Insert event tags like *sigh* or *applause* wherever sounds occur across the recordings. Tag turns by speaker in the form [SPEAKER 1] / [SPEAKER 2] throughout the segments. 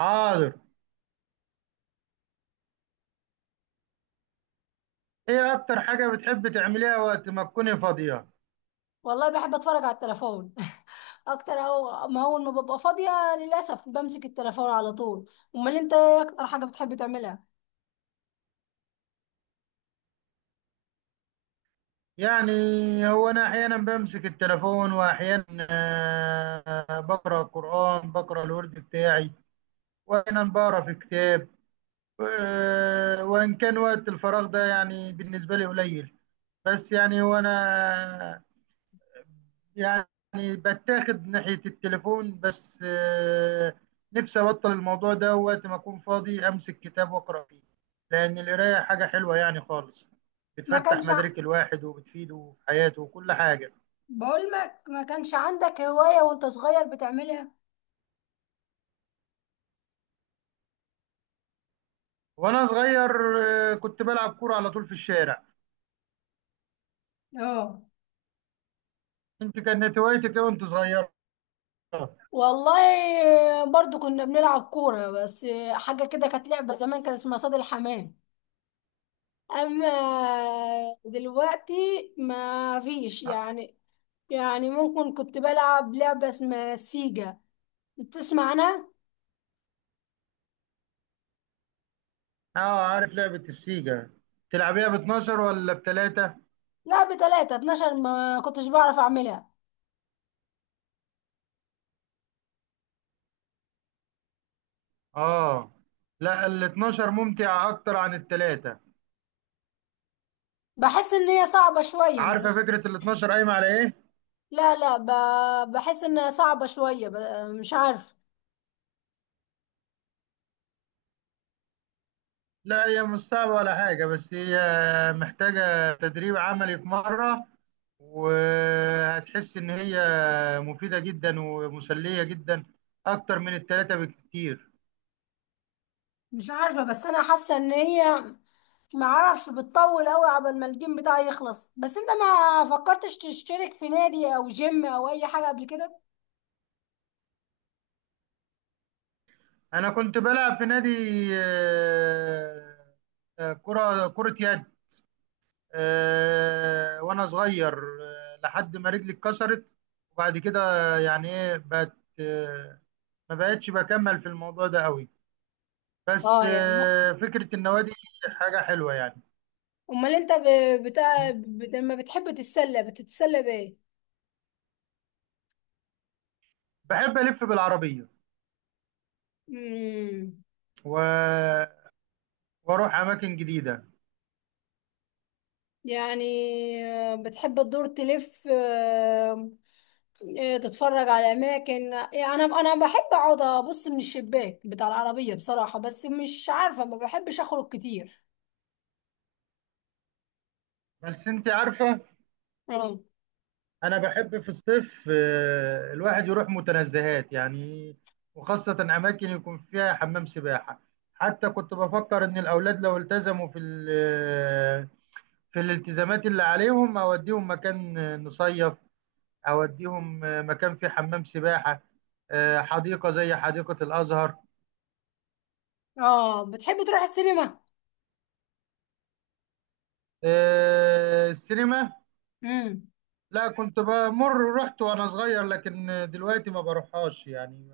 [SPEAKER 1] حاضر. ايه اكتر حاجة بتحب تعمليها وقت ما تكوني فاضية؟
[SPEAKER 2] والله بحب اتفرج على التليفون *laughs* اكتر. او ما اول ما ببقى فاضيه للاسف بمسك التليفون على طول. امال انت ايه اكتر حاجه بتحب تعملها؟
[SPEAKER 1] يعني هو انا احيانا بمسك التليفون واحيانا بقرا قرآن، بقرا الورد بتاعي، واحيانا بقرا في كتاب. وان كان وقت الفراغ ده يعني بالنسبة لي قليل، بس يعني هو انا، يعني بتاخد ناحية التليفون بس. نفسي أبطل الموضوع ده، وقت ما أكون فاضي أمسك كتاب وأقرأ فيه، لأن القراية حاجة حلوة يعني خالص،
[SPEAKER 2] ما
[SPEAKER 1] بتفتح
[SPEAKER 2] كانش ع-
[SPEAKER 1] مدارك الواحد وبتفيده في حياته وكل حاجة.
[SPEAKER 2] بقول لك ما كانش عندك هوايه وانت صغير بتعملها؟
[SPEAKER 1] وأنا صغير كنت بلعب كورة على طول في الشارع.
[SPEAKER 2] اه.
[SPEAKER 1] أنت كانت هوايتك إيه وأنت صغير؟
[SPEAKER 2] والله برضو كنا بنلعب كوره، بس حاجه كده كانت لعبه زمان كان اسمها صيد الحمام. اما دلوقتي ما فيش. يعني ممكن كنت بلعب لعبه اسمها سيجا، بتسمع عنها؟
[SPEAKER 1] اه، عارف لعبة السيجا. تلعبيها ب 12 ولا بتلاتة؟
[SPEAKER 2] لا، بتلاتة، 12 ما كنتش بعرف اعملها.
[SPEAKER 1] اه، لا ال 12 ممتع اكتر عن التلاتة.
[SPEAKER 2] بحس ان هي صعبة شوية.
[SPEAKER 1] عارفة
[SPEAKER 2] ماشي.
[SPEAKER 1] فكرة ال 12 قايمة على إيه؟
[SPEAKER 2] لا لا ب... بحس انها صعبة شوية. مش عارف.
[SPEAKER 1] لا هي مش صعبة ولا حاجة، بس هي محتاجة تدريب عملي في مرة، وهتحس إن هي مفيدة جدا ومسلية جدا أكتر من التلاتة بكتير.
[SPEAKER 2] مش عارفة، بس انا حاسة ان هي ما اعرفش بتطول قوي عبال ما الجيم بتاعي يخلص. بس انت ما فكرتش تشترك في نادي او جيم او اي حاجة قبل كده؟
[SPEAKER 1] أنا كنت بلعب في نادي آه، كرة يد، وأنا صغير، لحد ما رجلي اتكسرت، وبعد كده يعني إيه بقت، ما بقتش بكمل في الموضوع ده قوي. بس
[SPEAKER 2] اه يعني.
[SPEAKER 1] فكرة النوادي حاجة حلوة يعني.
[SPEAKER 2] امال انت لما بتحب تتسلى بتتسلى بايه؟
[SPEAKER 1] بحب ألف بالعربية
[SPEAKER 2] امم.
[SPEAKER 1] و... وأروح أماكن جديدة.
[SPEAKER 2] يعني بتحب تدور تلف، تتفرج على اماكن؟ يعني انا بحب اقعد ابص من الشباك بتاع العربيه بصراحه، بس مش عارفه ما بحبش اخرج كتير.
[SPEAKER 1] بس أنت عارفة،
[SPEAKER 2] اه.
[SPEAKER 1] أنا بحب في الصيف الواحد يروح متنزهات يعني، وخاصة أماكن يكون فيها حمام سباحة. حتى كنت بفكر إن الأولاد لو التزموا في الالتزامات اللي عليهم، أوديهم مكان نصيف، أوديهم مكان فيه حمام سباحة، حديقة زي حديقة الأزهر.
[SPEAKER 2] اه، بتحب تروح السينما؟
[SPEAKER 1] السينما،
[SPEAKER 2] امم.
[SPEAKER 1] لا كنت بمر، رحت وانا صغير لكن دلوقتي ما بروحهاش يعني.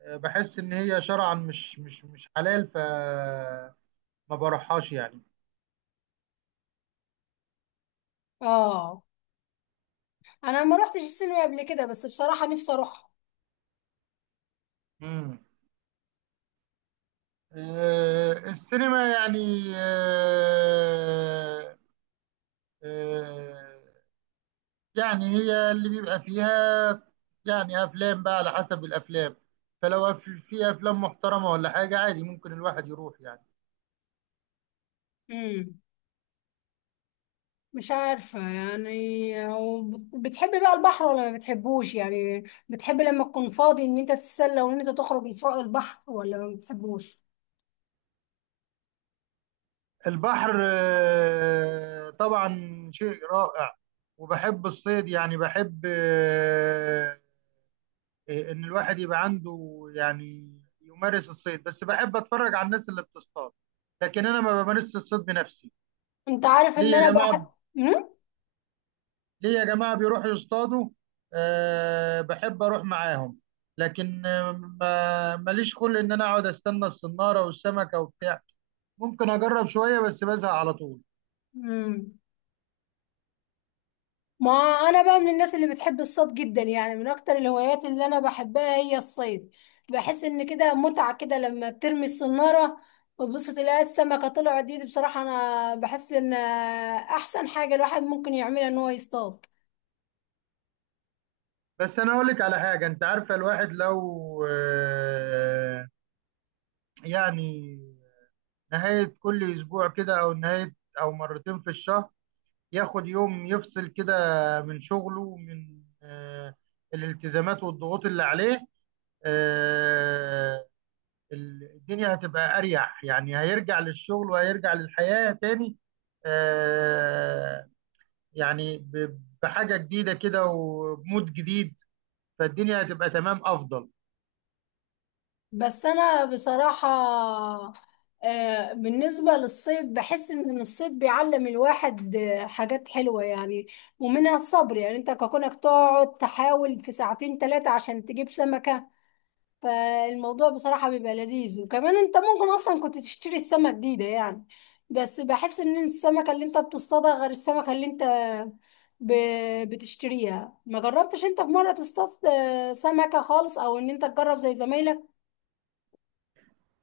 [SPEAKER 1] بحس ان هي شرعا مش حلال، ف ما بروحهاش يعني.
[SPEAKER 2] اه، انا ما روحتش السينما قبل كده، بس بصراحه نفسي اروح.
[SPEAKER 1] امم السينما يعني آه، آه، يعني هي اللي بيبقى فيها، يعني افلام بقى على حسب الافلام، فلو في افلام محترمة ولا حاجة عادي، ممكن الواحد يروح يعني.
[SPEAKER 2] امم. مش عارفه يعني، بتحب بقى البحر ولا ما بتحبوش؟ يعني بتحب لما تكون فاضي ان انت تتسلى وان انت تخرج البحر ولا ما بتحبوش؟
[SPEAKER 1] البحر طبعا شيء رائع، وبحب الصيد، يعني بحب ان الواحد يبقى عنده يعني يمارس الصيد، بس بحب اتفرج على الناس اللي بتصطاد، لكن انا ما بمارسش الصيد بنفسي.
[SPEAKER 2] انت عارف
[SPEAKER 1] ليه
[SPEAKER 2] ان
[SPEAKER 1] يا
[SPEAKER 2] انا
[SPEAKER 1] جماعه،
[SPEAKER 2] بحب. مم؟
[SPEAKER 1] ليه يا جماعه بيروحوا يصطادوا؟ أه بحب اروح معاهم، لكن ماليش خلق ان انا اقعد استنى الصناره والسمكه وبتاع، ممكن اجرب شويه بس بزهق على طول.
[SPEAKER 2] امم. ما انا بقى من الناس اللي بتحب الصيد جدا. يعني من اكتر الهوايات اللي انا بحبها هي الصيد. بحس ان كده متعة كده لما بترمي الصنارة وتبص تلاقي السمكة طلعت. دي، دي بصراحة انا بحس ان احسن حاجة الواحد ممكن يعملها ان هو يصطاد.
[SPEAKER 1] بس انا اقول لك على حاجه، انت عارفه الواحد لو آه، يعني نهايه كل اسبوع كده، او نهايه، او مرتين في الشهر، ياخد يوم يفصل كده من شغله ومن الالتزامات والضغوط اللي عليه آه، الدنيا هتبقى اريح، يعني هيرجع للشغل وهيرجع للحياه تاني آه، يعني بحاجه جديده كده وبمود جديد، فالدنيا هتبقى تمام افضل.
[SPEAKER 2] بس انا بصراحة بالنسبة للصيد بحس إن الصيد بيعلم الواحد حاجات حلوة يعني، ومنها الصبر. يعني أنت ككونك تقعد تحاول في ساعتين تلاتة عشان تجيب سمكة، فالموضوع بصراحة بيبقى لذيذ. وكمان أنت ممكن أصلا كنت تشتري السمكة جديدة، يعني بس بحس إن السمكة اللي أنت بتصطادها غير السمكة اللي أنت بتشتريها. ما جربتش أنت في مرة تصطاد سمكة خالص، أو إن أنت تجرب زي زمايلك؟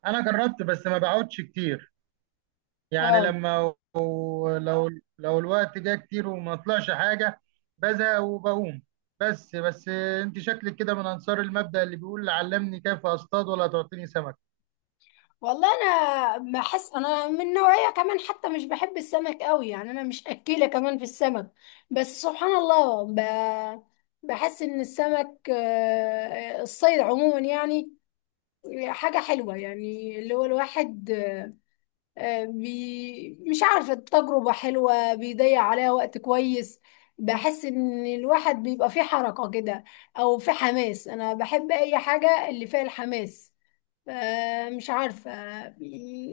[SPEAKER 1] انا جربت بس ما بقعدش كتير، يعني
[SPEAKER 2] اه.
[SPEAKER 1] لما لو الوقت جه كتير وما طلعش حاجه، بزهق وبقوم. بس انت شكلك كده من انصار المبدأ اللي بيقول علمني كيف اصطاد ولا تعطيني سمك.
[SPEAKER 2] والله انا بحس انا من نوعيه، كمان حتى مش بحب السمك قوي، يعني انا مش اكيله كمان في السمك. بس سبحان الله، بحس ان السمك، الصيد عموما، يعني حاجه حلوه يعني. اللي هو الواحد مش عارفه التجربه حلوه، بيضيع عليها وقت كويس. بحس ان الواحد بيبقى فيه حركه كده، او فيه حماس. انا بحب اي حاجه اللي فيها الحماس. مش عارفة.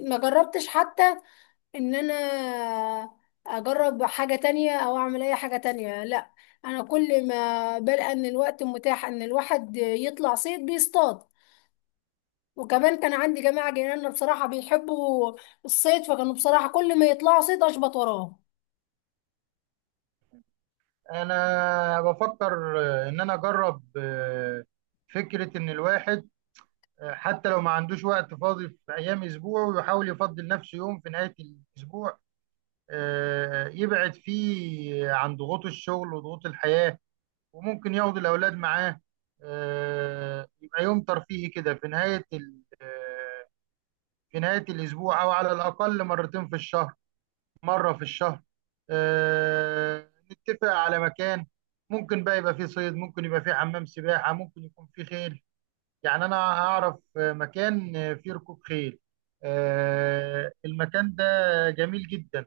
[SPEAKER 2] ما جربتش حتى ان انا اجرب حاجة تانية او اعمل اي حاجة تانية، لا. انا كل ما بلقى ان الوقت متاح ان الواحد يطلع صيد بيصطاد. وكمان كان عندي جماعة جيراننا بصراحة بيحبوا الصيد، فكانوا بصراحة كل ما يطلعوا صيد اشبط وراه.
[SPEAKER 1] انا بفكر ان انا اجرب فكره ان الواحد، حتى لو ما عندوش وقت فاضي في ايام اسبوعه، ويحاول يفضل نفسه يوم في نهايه الاسبوع، يبعد فيه عن ضغوط الشغل وضغوط الحياه، وممكن ياخد الأولاد معاه، يبقى يوم ترفيهي كده في نهاية الأسبوع، أو على الأقل مرتين في الشهر، مرة في الشهر، نتفق على مكان ممكن بقى يبقى فيه صيد، ممكن يبقى فيه حمام سباحة، ممكن يكون فيه خيل. يعني أنا أعرف مكان فيه ركوب خيل، المكان ده جميل جدا.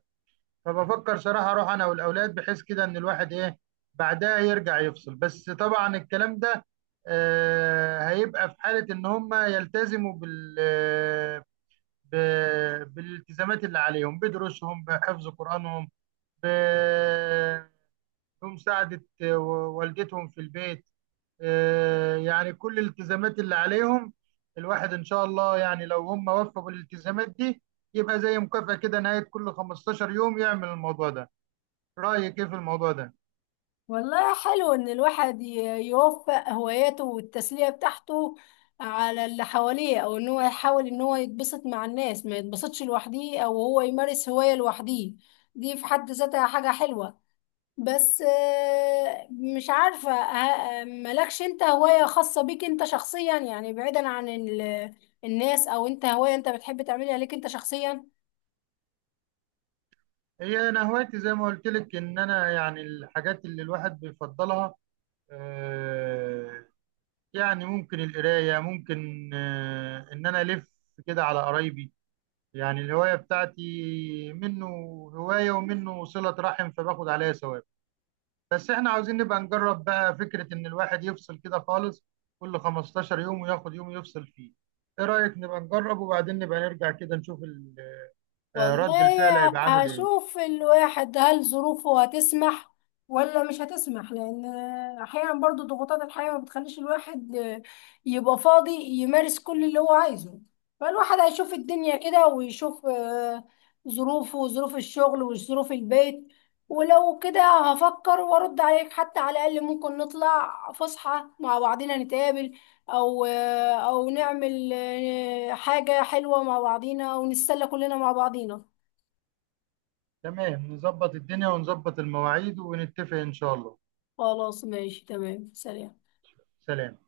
[SPEAKER 1] فبفكر صراحة اروح انا والاولاد، بحيث كده ان الواحد ايه، بعدها يرجع يفصل، بس طبعا الكلام ده هيبقى في حالة ان هم يلتزموا بالالتزامات اللي عليهم، بدروسهم، بحفظ قرآنهم، ب- بمساعدة والدتهم في البيت، يعني كل الالتزامات اللي عليهم، الواحد إن شاء الله يعني لو هم وفقوا بالالتزامات دي، يبقى زي مكافأة كده نهاية كل 15 يوم يعمل الموضوع ده. رأيك إيه في الموضوع ده؟
[SPEAKER 2] والله حلو إن الواحد يوفق هواياته والتسلية بتاعته على اللي حواليه، أو إن هو يحاول إن هو يتبسط مع الناس، ما يتبسطش لوحده، أو هو يمارس هواية لوحده. دي في حد ذاتها حاجة حلوة. بس مش عارفة، مالكش أنت هواية خاصة بيك أنت شخصيا؟ يعني بعيدا عن الناس، أو أنت هواية أنت بتحب تعملها ليك أنت شخصيا؟
[SPEAKER 1] هي أنا هوايتي زي ما قلت لك، إن أنا يعني الحاجات اللي الواحد بيفضلها، آه، يعني ممكن القراية، ممكن إن أنا ألف كده على قرايبي، يعني الهواية بتاعتي منه هواية ومنه صلة رحم، فباخد عليها ثواب. بس احنا عاوزين نبقى نجرب بقى فكرة ان الواحد يفصل كده خالص كل 15 يوم، وياخد يوم يفصل فيه. ايه رأيك نبقى نجرب، وبعدين نبقى نرجع كده نشوف رد
[SPEAKER 2] والله
[SPEAKER 1] الفعل هيبقى عامل ايه؟
[SPEAKER 2] هشوف الواحد هل ظروفه هتسمح ولا مش هتسمح، لان احيانا برضو ضغوطات الحياة ما بتخليش الواحد يبقى فاضي يمارس كل اللي هو عايزه. فالواحد هيشوف الدنيا كده ويشوف ظروفه وظروف الشغل وظروف البيت، ولو كده هفكر وارد عليك. حتى على الاقل ممكن نطلع فسحة مع بعضنا نتقابل، او او نعمل حاجة حلوة مع بعضينا، او نتسلى كلنا مع بعضينا.
[SPEAKER 1] تمام، نظبط الدنيا ونظبط المواعيد ونتفق ان شاء الله.
[SPEAKER 2] خلاص ماشي تمام. سلام.
[SPEAKER 1] سلام.